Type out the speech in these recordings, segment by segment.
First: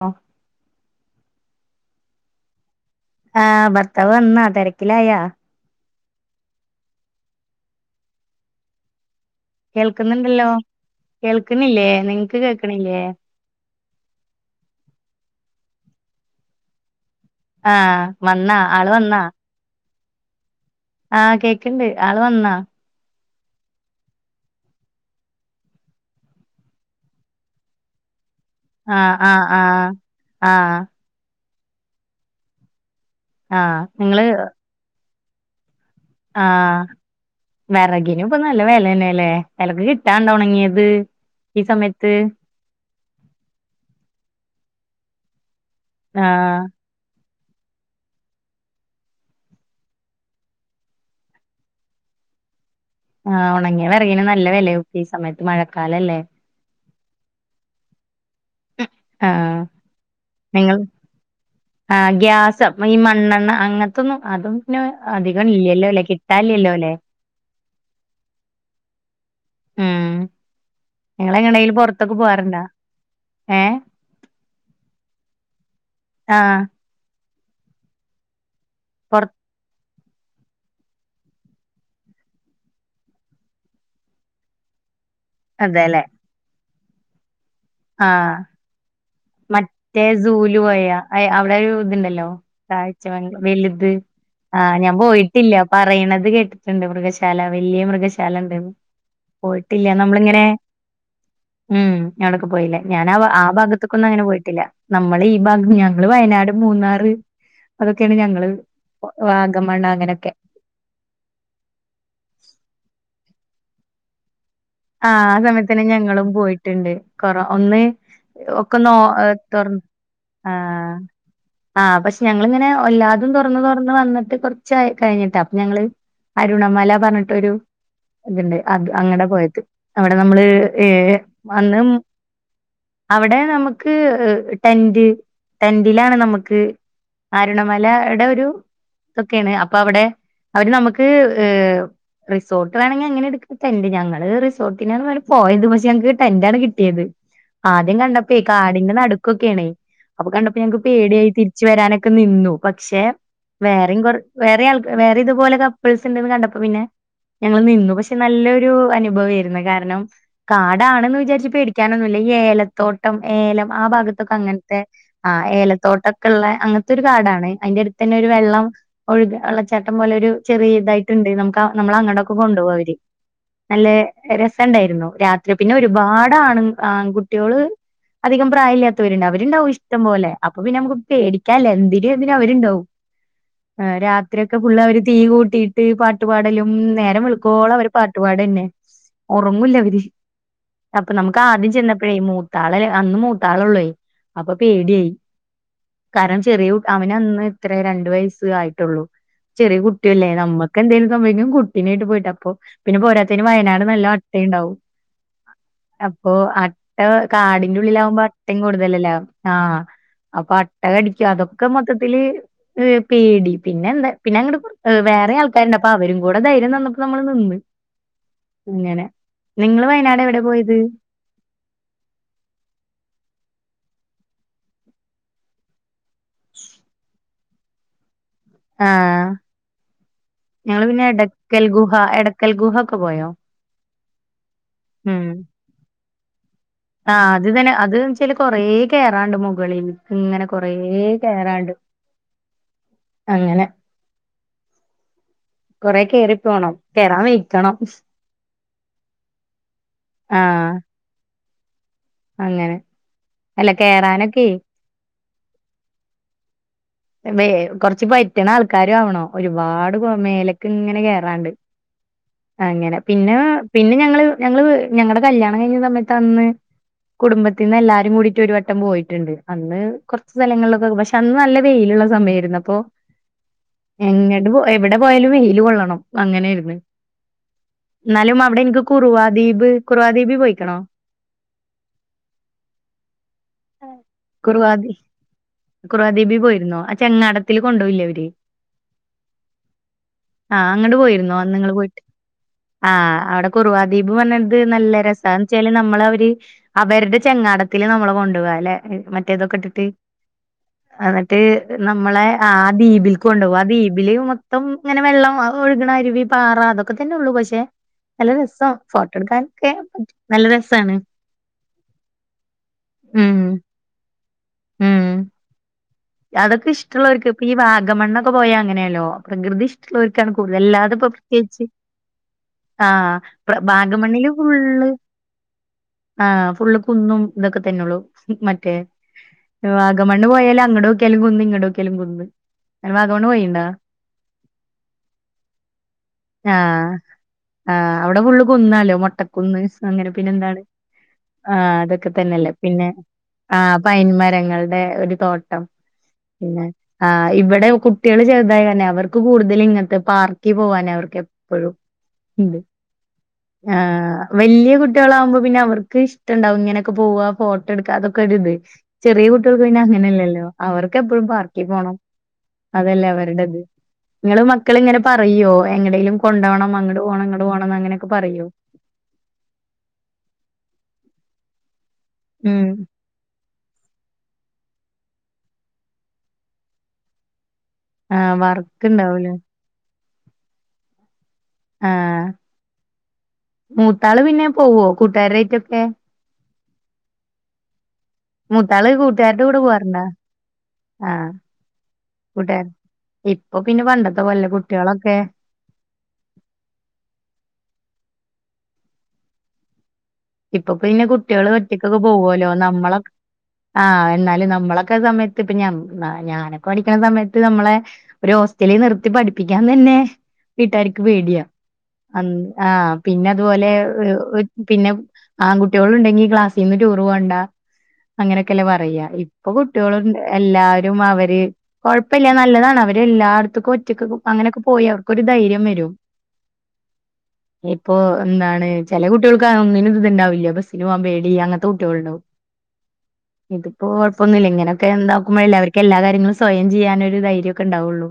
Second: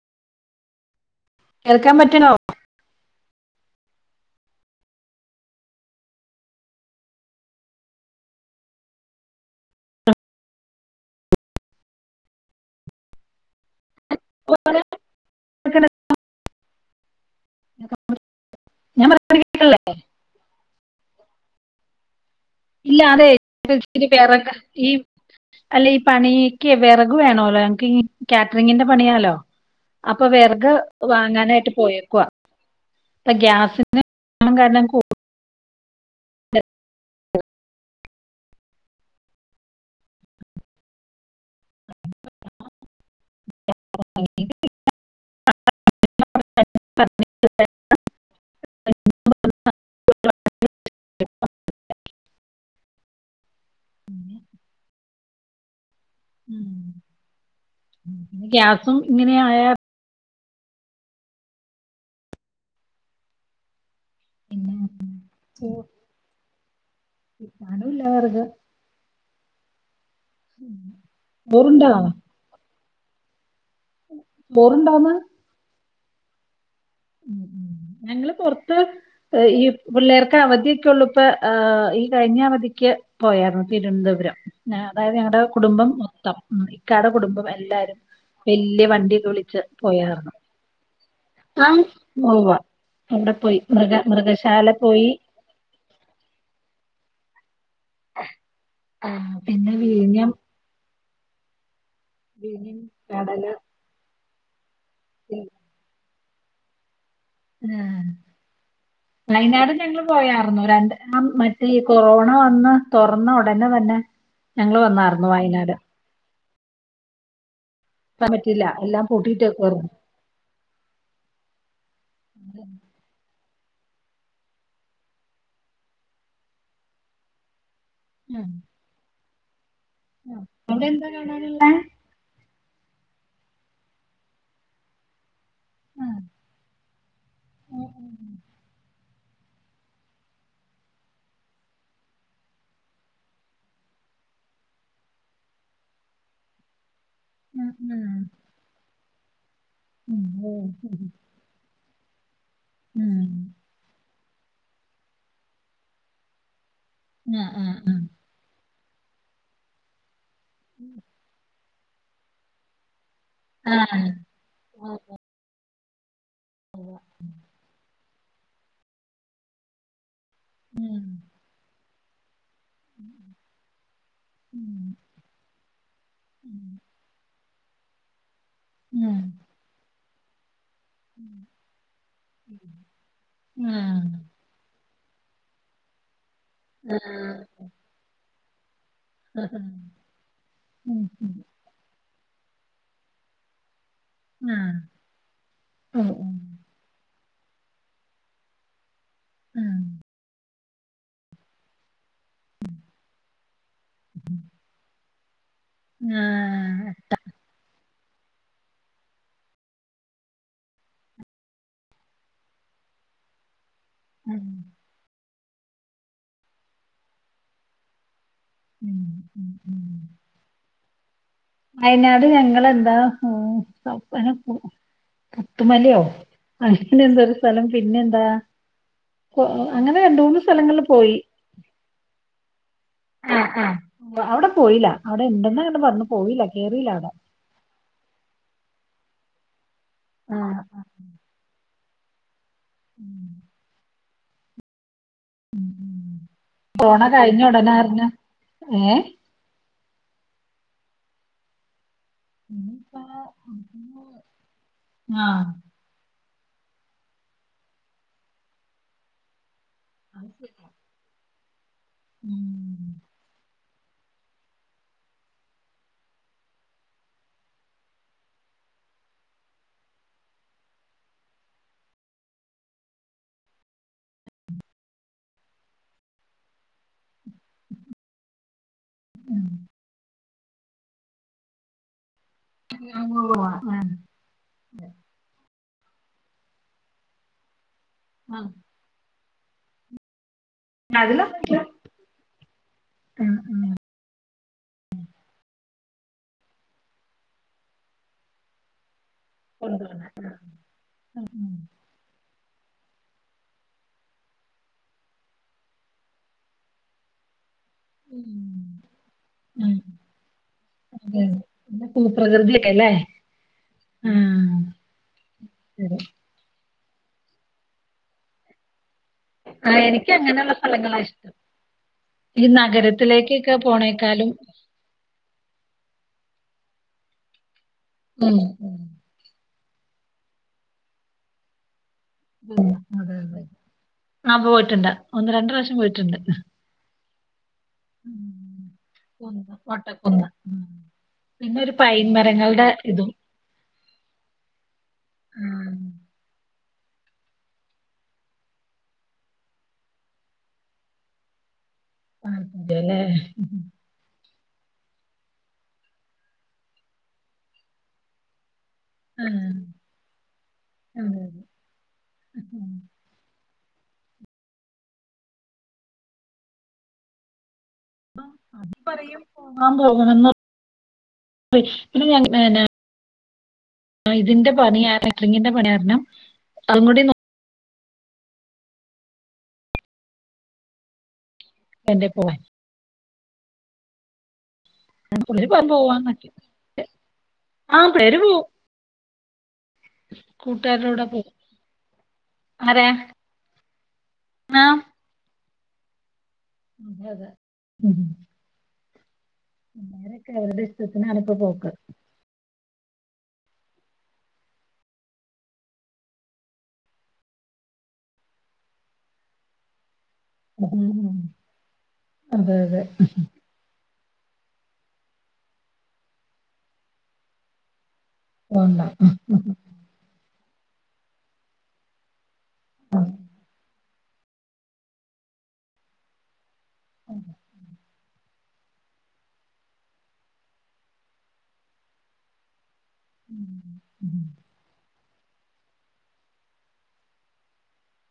ആ കേൾക്കാൻ പറ്റണോ? ആ ഭർത്താവ് വന്നാ തെരക്കിലായ? കേൾക്കുന്നുണ്ടല്ലോ. കേൾക്കണില്ലേ? നിങ്ങക്ക് കേക്കണില്ലേ? [unintelligible] ആ വന്നാ ആള് ഞാൻ വന്നാ? പറയുന്നത് [inaudible] ആ കേക്കിണ്ട്. ആള് വന്നാ? ഇല്ല. അതെ ച്ചിരി വെറക, ഈ, അല്ല, ഈ പ, ണിക്ക് വെറക്, വേണോ ഞങ്ങക്ക് ഈ കാറ്ററിങ്ങിന്റെ ആഹ് പണിയാലോ. ആഹ് ആഹ് അപ്പൊ വെറക് ആഹ് വാങ്ങാനായിട്ട് പോയേക്കുവ. ഇപ്പം ആഹ് ഗ്യാസിന്റെ ക്ഷാമം കാരണം കൂ ആ വെറകിനും ഇപ്പൊ നല്ല വെലന്നെല്ലേ. വെലക്ക് കിട്ടാണ്ടോ ഒണങ്ങിയത് ഈ സമയത്ത്. [unintelligible] ആഹ് [unintelligible] [unintelligible] ആ ഒണങ്ങിയ വെറകിന് നല്ല വെലയാവും. ഈ സമയത്ത് മഴക്കാ ഉം ഇനി ഗ്യാസും ആഹ് ഇങ്ങനെയായ നിങ്ങൾ ആ ഗ്യാസും, ഈ മണ്ണെണ്ണ അങ്ങനത്തൊന്നും, അതും പിന്നെ അധികം ഇല്ല്യല്ലോ അല്ലെ. കിട്ടാല്ല്യല്ലോ അല്ലേ. കിട്ടാനുംല്ല വെറക്. ഉം നിങ്ങളെങ്ങണേലും ചോറുണ്ടാവാ പൊറത്തൊക്കെ പോവാറുണ്ടാ. ഏ ബോറുണ്ടാമ്മാ. ആ ഉം ഉം ഞങ്ങള് പൊറത്ത് പൊറ ഈ പിള്ളേർക്ക് അവധിയൊക്കെ ഉള്ളപ്പ ആ ഈ കഴിഞ്ഞ അവധിക്ക് പോയാരുന്നു തിരുവന്തപുരം. അതായത് ഞങ്ങട കുടുംബം അതെല്ലെ മൊത്തം, ഉം ഇക്കാടെ കുടുംബം എല്ലാരും ആഹ് വലിയ വണ്ടി മറ്റേ സൂല് പോയാ അയ് അവിടെ ആഹ് ഇതിണ്ടല്ലോ ഉവ്വ. അവിടെ കാഴ്ചബംഗ്ല പോയി വലുത് മൃഗ ആ മൃഗശാല ഞാൻ പോയി പോയിട്ടില്ല പറയണത് കേട്ടിട്ട്ണ്ട് മൃഗശാ ശാല വല്യ മൃഗശാലണ്ട്ന്ന് ആഹ് പിന്നെ പോയിട്ടില്ല വിഴിഞ്ഞം നമ്മളിങ്ങനെ ഉം അവിടൊക്കെ വിഴിഞ്ഞം പോയില്ലേ. ഞാന ആ ആ കടല് ഭാഗത്തേക്കൊന്നും അങ്ങനെ പോയിട്ടില്ല. നമ്മള് ഈ ഭാഗം ഞങ്ങള് വയനാട് ട് മൂന്നാറ് അതൊക്കെയാണ് ഞങ്ങള് വയനാടും വാഗമണ് ഞങ്ങൾ അങ്ങനൊക്കെ പോയാർന്നു രണ്ട് ആ മറ്റേ ഈ കൊറോണ വന്ന് തൊറന്നൊട എന്നാ വന്നെ ആ ആ സമയത്തന്നെ ഞങ്ങളും പോയിട്ടുണ്ട് കൊറോ ഒന്ന് ക്കാൻ പറ്റില്ല ഒക്കെ നോ എല്ലാം തൊറ പൂട്ടിയിട്ടേക്കുവായിരുന്നു. ആ ആ പക്ഷെ ഞങ്ങളിങ്ങനെ വല്ലാതും തോ തൊറന്ന് തൊറന്ന് വന്നിട്ട് കൊറച്ച് ക കഴിഞ്ഞിട്ട അപ്പൊ ഞങ്ങള് അരുണമല പറഞ്ഞിട്ടൊരു അതിണ്ട് അത് അങ്ങടാ പോയത് അവിടെ ആഹ് നമ്മള് അവിടെ ഏ എന്താ കാണാനുള്ള വന്ന് അവിടെ നമുക്ക് ടെന്റ് ടെന്റിലാണ് ആഹ് നമുക്ക് ആഹ് അരുണമലടെ ഒരു ഇതൊക്കേണ് അപ്പൊ അവിടെ അവര് നമുക്ക് റിസോർട്ട് വേണങ്കി അങ്ങനെ എടുക്കാം ടെന്റ് ഞങ്ങള് റി സോട്ടിനാണ് പോയത് പക്ഷേ ഞങ്ങക്ക് ടെന്റാണ് കിട്ടിയത് ആഹ് ആദ്യം ആഹ് കണ്ടപ്പയെ കാടിന്റെ നടു ക്കൊക്കേണേ ഉം അപ്പൊ ഓ കണ്ടപ്പോ ഞങ്ങക്ക് ശരി പേടിയായി തിരിച്ചുവരാനൊക്കെ നിന്നു. പക്ഷെ ഉം വേറെയും കൊറ വേറെ ആൾ വേറെ ഇതുപോലെ കപ്പിൾസ് ഉണ്ട്ന്ന് കണ്ടപ്പോ പിന്നെ. ആഹ് ഞങ്ങള് നിന്നു ആഹ് പക്ഷെ നല്ലൊരു അനുഭവേരുന്നു കാരണം കാടാണെന്ന് വിചാരിച് പേ ടിക്കാനൊന്നുല്ല ഈ ഏലത്തോട്ടം ഏലം ആ ആഹ് ആഹ് ഭാഗത്തൊക്കെ അങ്ങനത്തെ ഓ ആ ഏലത്തോട്ടം. ക്കെള്ള അങ്ങനത്തെ ഒരു കാടാണ് അതിന്റെടുത്തന്നെ ഒരു വെള്ളം ഒഴ്ക വെള്ളച്ചാട്ടം പോലൊരു. ചെറിയ ഉം ഇതായിട്ട്ണ്ട് നമുക്ക നമ്മള അങ്ങടക്കെ കൊണ്ടോവവര് നലെ. ഉം രസണ്ടായിരുന്നു രാത്രി പിന്നെ ഒരുപാട് ആണ് ആൺകുട്ട്യോള്. അധികം ഉം പ്രായല്യാതോര്ണ്ട് അവര്ണ്ടാവും ഇഷ്ടം പോലെ. അപ്പൊ പിന്നമുക്ക് പേടിക്കാല്ല എന്തിനും ഏതിനും അവര്ണ്ടാവും ഉം ആഹ് രാത്രിയൊക്കെ ഫുള്ളവര് തീ കൂട്ടിയിട്ട് പാട്ടുപാടലും നേരം വെളക്കോളം അവര് പാട്ടുപാടന്നെ. ആഹ് ഒറങ്ങൂല്ലവര് ഉം അപ്പൊ ഉം നമുക്ക് ആദ്യം ചെന്നപ്പോഴേ മൂ ത്താളല് അന്ന് മൂത്താളൊള്ളേ അപ്പൊ ആഹ് പേടിയായി ഓ ഓ കാരണം ചെറിയ കു അവനന്ന്. ഇത്ര രണ്ടവയസ് ആയിട്ടൊള്ളൂ ചെറിയ കുട്ടിയല്ലേ നമ്മ. ക്കെന്തേലും സംഭവിക്കും കുട്ടീനായിട്ട് പോയിട്ട് അപ്പൊ പിന്നെ പോരാത്തെന് വയനാട് നല്ല അട്ടയ്ണ്ടാവും. അപ്പൊ ആഹ് അട്ട കാടിന്റെ ഉള്ളിലാവുമ്പോ അട്ടേം കൂടുതലല്ലെ ആ. അപ്പൊ അട്ട കടിക്കും അതൊക്കെ മൊത്തത്തില് പേടി. പിന്നെന്താ ആഹ് പിന്നെ അങ്ങട് വേറെ ആൾക്കാര്ണ്ട് അപ്പൊ അവരും കൂടെ ധൈര്യം തന്നപ്പോ നമ്മള് നിന്ന്. ഉം അങ്ങനെ ഉം ഉം ഉം നിങ്ങള് വയനാടെവിടെ പോയത്. വയനാട് ഞങ്ങളെന്താ പൂ പുത്തുമലയോ. അങ്ങനെ എന്തോ ഒരു സ്ഥലം പിന്നെന്താ. ആഹ് അങ്ങനെ രണ്ടൂന്ന് സ്ഥലങ്ങളിൽ ഞങ്ങള് പിന്നെ പോയി. എടക്കൽ ഗുഹ എടക്കൽ ഗുഹ ഒക്കെ പോയോ? ആ ആ അവിടെ പോയില്ല അവിടെ ഇണ്ടന്നാണ്ട് പറഞ്ഞു പോയില്ല. കേറിയില്ല അവിടെ ആ അത് ഇതന്നെ അത്ച്ചാല് കൊറേ കേറാണ്ട്‌ മുകളിൽ. ഇങ്ങനെ ആഹ് കൊറേ കേറാണ്ട്. അങ്ങനെ. കൊറെ കേറി പോണം കൊറോണ കേറാൻ കഴിഞ്ഞ ഉടനെ വെയിക്കണം. അറിഞ്ഞു ഏഹ് ആ ഇപ്പ അല്ല കേറാനൊക്കെ ആ. വെ കൊറച്ച് പറ്റ്ണ ആൾക്കാരാവണം ഒരുപാട് അത് ശരിയാ മേലക്ക്ങ്ങനെ കേറാണ്ട്. അങ്ങനെ ഉം പിന്നെ. പിന്നെ ഞങ്ങള് ഞങ്ങള് ഞങ്ങടെ കല്യാണം കയിഞ്ഞ സമയത്ത് അന്ന്. കുടുംബത്തിന്ന് എല്ലാരും കൂടിയിട്ട് ഒരു വട്ടം പോയിട്ടുണ്ട് അന്ന് കൊറച്ച് സ്ഥലങ്ങളിലൊക്കെ പക്ഷെ അന്ന് നല്ല. വെയിലുള്ള സമയാരുന്നു അപ്പൊ. എങ്ങട്ട് പോ എവിടെ പോയാലും വെയില് കൊള്ളണം അങ്ങനെയിരുന്നു. ന്നാലും അവിടെ എനിക്ക് കുറുവാദ്വീപ് കുറവാദ്വീപ് പോയിക്കണോ. [unintelligible] കുറുവാധീപ് പോയിരുന്നോ ആ ചെങ്ങാടത്തില് കൊണ്ടൊവില്യേ അവര്. ആ അങ്ങട് പോയിരുന്നോ ഉം അന്ന്ങ്ങള് പോയിട്ട്. ആ അവിടെ ഉം. കുറുവാദ്വീപ് വന്ന് ത് നല്ല രസ. ച്ചാല് നമ്മളവര് അവരടെ ചെങ്ങാടത്തിൽ നമ്മളെകൊണ്ടോവാലെ മറ്റേ. [unintelligible] നമ്മളെ ആ ദിപിൽക്ക് കൊണ്ടോവും ആ ദ്വീപില് മൊത്തം ഇങ്ങനെ വെള്ളം ഒഴുകണ അരുവി പാറ. അതൊക്കെ തന്നെള്ളൂ പക്ഷേ. നല്ല ഉം, രസ ഫോട്ടോ എടുക്കാനൊക്കെ ഉം. നല്ല രസാണ്. പ്രകൃതിയൊക്കെല്ലേ. മ്മ്. അതൊക്കെ ഇഷ്ടോള്ളവർക്ക് ഇപ്പൊ ഈ വാഗമണ്ണൊക്കെ പോയ അങ്ങനെയാണിപ്പോ പ്രകൃതി ആഹ് എനിക്ക് ഇഷ്ടള്ളവർക്കാണ് അങ്ങനെയുള്ള കൂടുതൽ അല്ലാത സ്ഥലങ്ങളാ ഇഷ്ടം ഇപ്പോപ്രത്യേകിച്ച്. ഈ ആഹ് പ്ര നഗരത്തിലേക്കൊക്കെ വാഗമണ്ണില് പോണേക്കാളും ഫുള്ള് ആ. ഫുള് കുന്നും ഇതൊക്കെ തന്നെയള്ളൂ ഉം മറ്റേ ഉം വാഗമണ്ണ് പോയാല അങ്ങടോ. കെലുങ്കുന് ഇങ്ങടോക്കിയാലും കുന്ന് വാഗമണ്ണ് പോയിണ്ടാ ആ പോയിട്ടുണ്ട് ഒന്ന് രണ്ട് പ്രാവശ്യം പോയിട്ടുണ്ട് ആ അവിടെ ഫുള്ള് ഉം. കുന്നാലോ കുന്ന് മുട്ടക്കുന്ന് അങ്ങനെ കോട്ടക്കുന്ന്. പിന്നെ എന്താണ് ഉം. ആ പിന്നെ ഒരു പൈൻ അതൊക്കെ തന്നെല്ലേ മരങ്ങളുടെ പിന്നെ ഇതും ആ പൈൻ മരങ്ങളുടെ ഒരു തോട്ടം ആഹ് പിന്നെ ആ ഇവിടെ കുട്ടികള് ചെറുതായി തന്നെ അവർക്ക് കൂടുതൽ ഇങ്ങത്തെ പാർക്കിൽ പോവാനെ അവർക്ക് എപ്പോഴും ആ [unintelligible] ല്ലേ ആഹ് വലിയ കുട്ടികളാകുമ്പോൾ പിന്നെ അവർക്ക് ഇഷ്ടുണ്ടാവും ഇങ്ങനെയൊക്കെ പോവ ഫോട്ടോ എടുക്കുക അതൊക്കെ ഒരിത് ചെറിയ ആഹ് കുട്ടികൾക്ക് പിന്നെ അങ്ങനെല്ലല്ലോ അവർക്ക് അതെ എപ്പോഴും അതെ. പാർക്കിൽ പോണം ഉം. അതല്ലേ അവര് ണ്ട നിങ്ങള് മക്കള് ഇങ്ങനെ പറയോ എങ്ങടെലും കൊണ്ടോണം അങ്ങട് പോണം ഇങ്ങട് പോണം ആ മകളു പറയും അ പോകാം പോകണംന്ന് ഉം [unintelligible] ആ ഇതിന്റെ പണി കാരണ റിംങ്ങിന്റെ പണി കാരണം അതും കൂടി നോ ആ വർക്ക് ഇണ്ടാവൂലേ എന്റെ പോ ആഹ് മൂത്താള് പിന്നെ പോവോ കൂട്ടുകാരായിറ്റൊക്കെ ആമ് മുത്താള് കൂട്ടുകരുടെ കൂടെ പോവാ കൂട്ടുകാരുടെ കൂടെ പോ കൂട്ടെ ഇപ്പൊ പിന്നെ പണ്ടത്തെ പോലല്ലെ കുട്ടികളൊക്കെ അത ഉം [unintelligible] ഇപ്പ പിന്നെ ഇഷ്ടത്തിനാണ് ഇപ്പൊ കുട്ടികള് പോക്ക്. ഒറ്റക്കൊക്കെ പോവല്ലോ നമ്മള ആ എന്നാലും നമ്മളൊക്കെ സമയത്ത് പിന്നെ മ് അ ഞാനൊക്കെ പഠിക്കണ സമയത്ത് നമ്മളെ ഒരു അവസ്ഥയില് നിർത്തി പഠിപ്പിക്കാൻ തന്നെ വീട്ടാർക്ക് ഉം. പേടിയാ അതെ ആ അതെ പിന്നെ അതുപോലെ പിന്നെ ആൺകുട്ടികളോ ഉണ്ടെങ്കി ക്ലാസ്സിന്ന് ടൂറ് പോണ്ട അങ്ങനെയൊക്കെല്ലാം പോണ്ട. പറയാ ഉം. ഇപ്പൊ കുട്ടികള് എല്ലാരും അവര് കുഴപ്പ ഇല്ല നല്ലതാണ് അവര് എല്ലായിടത്തക്കും ഒറ്റ അങ്ങനെയൊക്കെ പോയി അവർക്കൊ ഒരു ധൈര്യം വരും [unintelligible] അപ്പൊ എന്താണ് ചെല കുട്ടികൾക്ക് അതൊന്നിനും ഇതുണ്ടാവില്ല ബസ്സിന് പോകാൻ പേടി അങ്ങനത്തെ കുട്ടികൾ ഉണ്ടാവും ഇതിപ്പോ ഉം. കൊഴപ്പൊന്നില്ല ഇങ്ങനെയൊക്കെ എന്താ ആക്കുമ്പഴല്ല അവർക്ക് എല്ലാ കാര്യങ്ങളും സ്വയം ചെയ്യാനൊരു ധൈര്യം ഒക്കെ ഉണ്ടാവുള്ളൂ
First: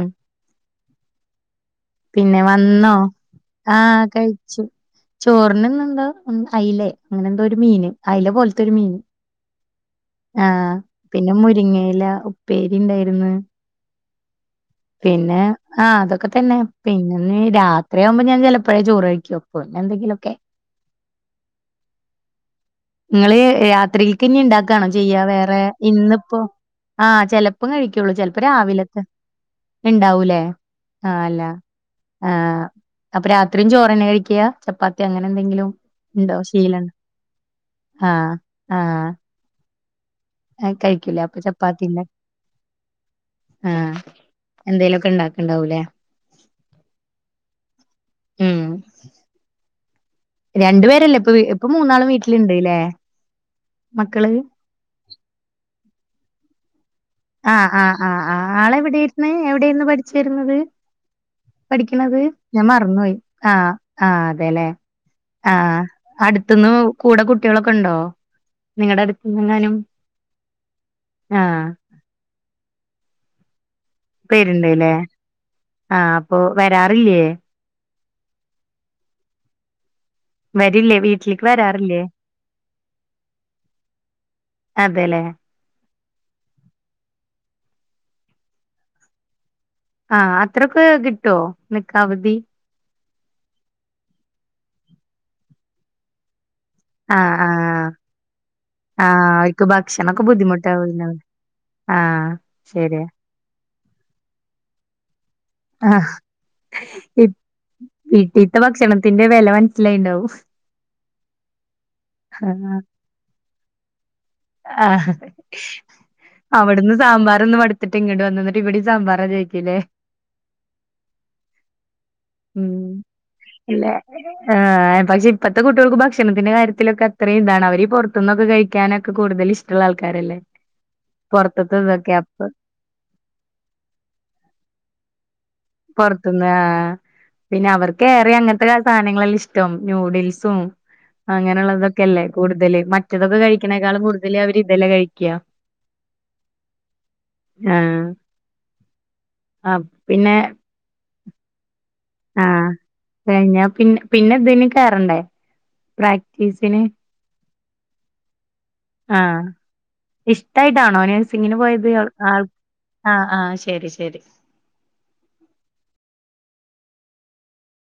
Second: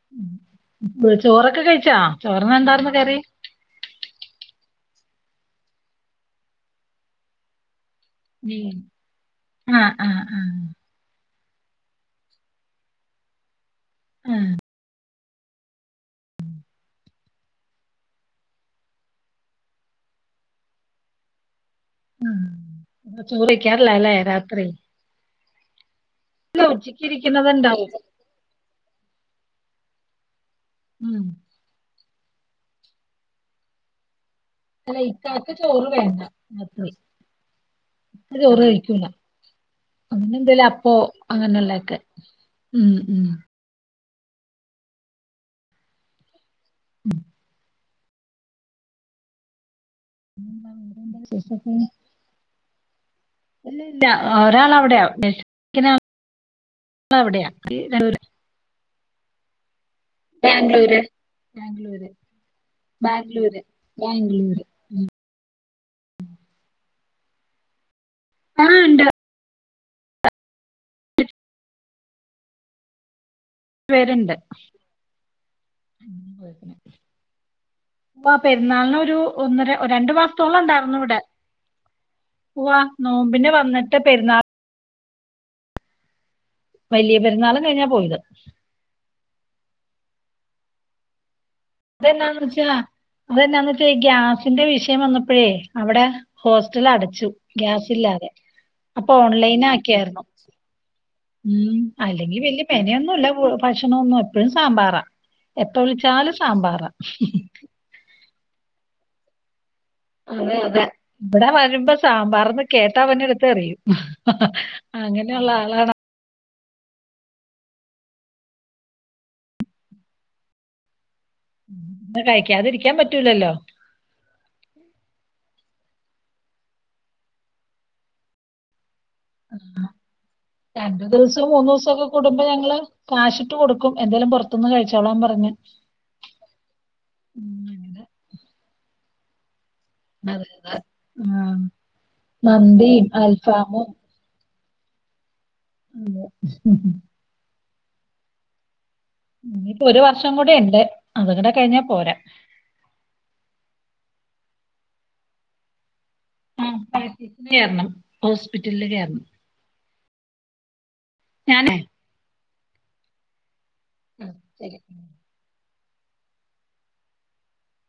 ഉം ചോറൊക്കെ കഴിച്ച പിന്നെ വന്നോ ആ കഴിച്ചു ചോറിനിനെന്തോ അലെ അങ്ങനെ എന്തോ ഒരു മീന് അല പോലത്തെ ഒരു മീൻ. മീന് ആ ആ പിന്നെ മുരിങ്ങയില ഉപ്പേരി ഇണ്ടായിന്ന് ആ പിന്നെ ആ അതൊക്കെ തന്നെ പിന്നെ രാത്രിയാ ആകുമ്പോ ഞാൻ ചെലപ്പോഴേ ചോറ് കഴിക്കും പിന്നെ എന്തെ ലൊക്കെ ആ. അപ്പൊ നിങ്ങള് ചോറ് കഴിക്കാറില്ല അല്ലേ രാത്രിൽക്ക് ഇനി രാത്രി? ഇണ്ടാക്കണോ ചെയ്യാ വേറെ ഇന്ന് അപ്പ അല്ല ഉച്ചയ്ക്ക് ആ ചിലപ്പം ഇരിക്കുന്നതുണ്ടാവും. കഴിക്കുള്ളൂ ചിലപ്പോ രാവിലൊക്കെ ഉണ്ടാവൂലേ ആ ഉം. അല്ല ആ അപ്പൊ രാത്രിയും ചോറ്ന്നെ കഴിക്കാ അല്ല ചപ്പാത്തി അങ്ങനെ ഇക്കാക്ക് എന്തെങ്കിലും ചോറ് വേണ്ട ഉണ്ടോ രാത്രി. ശീലണ്ടോ ആ ഇക്ക ചോറ് ആ കഴിക്കൂല. അങ്ങനെ എന്തേലും ആ അപ്പോ കഴിക്കൂലേ അപ്പൊ അങ്ങനെയുള്ളതൊക്കെ. ചപ്പാത്തില്ല ഉം ഉം. ആ എന്തേലുമൊക്കെ ഇണ്ടാക്കണ്ടാവൂലേ ഉം ഉം പിന്നെന്താ രണ്ടു വേറെന്താ പേരല്ലേ ഇപ്പൊ ഇപ്പ വിശേഷൊക്കെ? മൂന്നാളും വീട്ടിലുണ്ട്ല്ലേ ഇല്ല ഇല്ല മക്കള് ഒരാൾ അവിടെയാ - ആ ആ ആ ആ ആള വിടെയിര്ന്ന്? എവിടെയിന്ന് പടി? ബാംഗ്ലൂര്. ബാംഗ്ലൂര് പഠിക്കണത് ഞാൻ മറന്നപോയി ആ ബാംഗ്ലൂര് ആ ബാംഗ്ലൂര്. അതെല്ലേ. ആ ആ അടുത്തന്ന് കൂടെ കുട്ടികളൊക്കെ ണ്ടോ ആ ഉണ്ട് നിങ്ങളുടെ അടുത്തന്ന ങ്ങാനും? ആ പേരുണ്ട്. പേരുണ്ടല്ലേ ആ അപ്പൊ വരാ റില്ലേ? അപ്പ പെരുന്നാളിനൊരു ഒന്നര- രണ്ടു മാസത്തോളം വരില്ലേ ണ്ടായിരുന്നു വിടെ വീട്ടിലേക്ക് വരാറില്ലേ വാ നോമ്പിനെ വന്നിട്ട് പെരുന്നാൾ- അതെലെ? വലിയ പെരുന്നാളും കഴിഞ്ഞാ പോയത്. ആ അത്രക്കെ കിട്ടോ? അതെന്നാന്ന് വെച്ചാ അതെന്നാന്ന് വച്ചാ ഗ്യാസിന്റെ വിഷയം വന്നപ്പോഴേ അവിടെ. ഹോസ്റ്റൽ അടച്ചു ആഹ് ആഹ് ഗ്യാസ്ല്ലാതെ. അപ്പൊ ആഹ് അവർക്ക് ഓൺലൈനക്കിയായിരുന്നു ഭക്ഷണൊക്കെ ബുദ്ധിമുട്ടാവുണ്ടാവും ഉം ആഹ് അല്ലെങ്കി വലിയ ശരിയാ പെനയൊന്നുംല്ല. ഭക്ഷണൊന്നും എപ്പഴും സാമ്പാറാ എപ്പ ആഹ് വിളിച്ചാലും സാമ്പാറാ. വീട്ടീത്തെ ഭക്ഷണത്തിന്റെ വിലവൻ- അതെ അതെ ഇവിടെ വരുമ്പോ സാമ്പാർന്ന് കേട്ടാ അവന്നടുത്ത് എറിയും. ആ ആഹ് അങ്ങനെയുള്ള ആളാണ്. അവിടുന്ന് സാമ്പാർ ഒന്ന് പടുത്തിട്ട് ഇങ്ങോട്ട് വന്നന്നിട്ട് ഇവിടെ സാമ്പാറാ ചോയിക്കില്ലേ.? അന്ന് മ് കഴിക്കാതിരിക്കാൻ പറ്റൂലല്ലോ ഇല്ല ആ പക്ഷെ - ഇപ്പത്തെ കുട്ടികൾക്ക് ഭക്ഷണത്തിന്റെ കാര്യത്തിലൊക്ക അത്രയും താണ് അവരീ പുറത്തനിന്നൊക്കെ കഴിക്കാനൊക്കെ കൂടുതൽ ഇഷ്ടമുള്ള ആൾക്കാരല്ലേ. രണ്ടു ദിവസവും മൂന്നു പുറത്തത്തെ ദിവസം ഒക്കെ ഇതൊക്കെ കടുമ്പോ അപ്പൊ ഞങ്ങള് കാശ് ഇട്ട് കൊടുക്കും എന്തേലും പുറത്തുന്ന് കഴിച്ചോളാം പറഞ്ഞ് പുറത്തുന്ന് ആ ഉം, പിന്നെ അങ്ങനെ അവർക്ക് ഏറെ അങ്ങനത്തെ സാധനങ്ങളെല്ലാം ഇഷ്ട. തും ന്യൂഡിൽസും- അതായത് ഉം, അങ്ങനെയുള്ളതൊക്കെല്ലേ കൂടുതല് മന്തിയും മറ്റേതൊക്കെ അൽഫാമും കഴിക്കണേക്കാളും കൂടുതല് അവര് ഇതെല്ലാം കഴിക്ക. അതെ. ആ ഇനിയിപ്പോ ഒരു വർഷം കൂടി ണ്ട് അത കൂടെ കഴിഞ്ഞ- ആ കഴിഞ്ഞ പിന്ന പിന്നെതിന് കയറണ്ടേ? പ്രാക്ടീസിന്. കേറണം ഹോസ്പിറ്റലില് കേറണം. ഇഷ്ടായിട്ടാണോന് നയ്‌സിങ്ങിന് പോയത് ആ ആ- ശരി ശരി. ആ, ശരി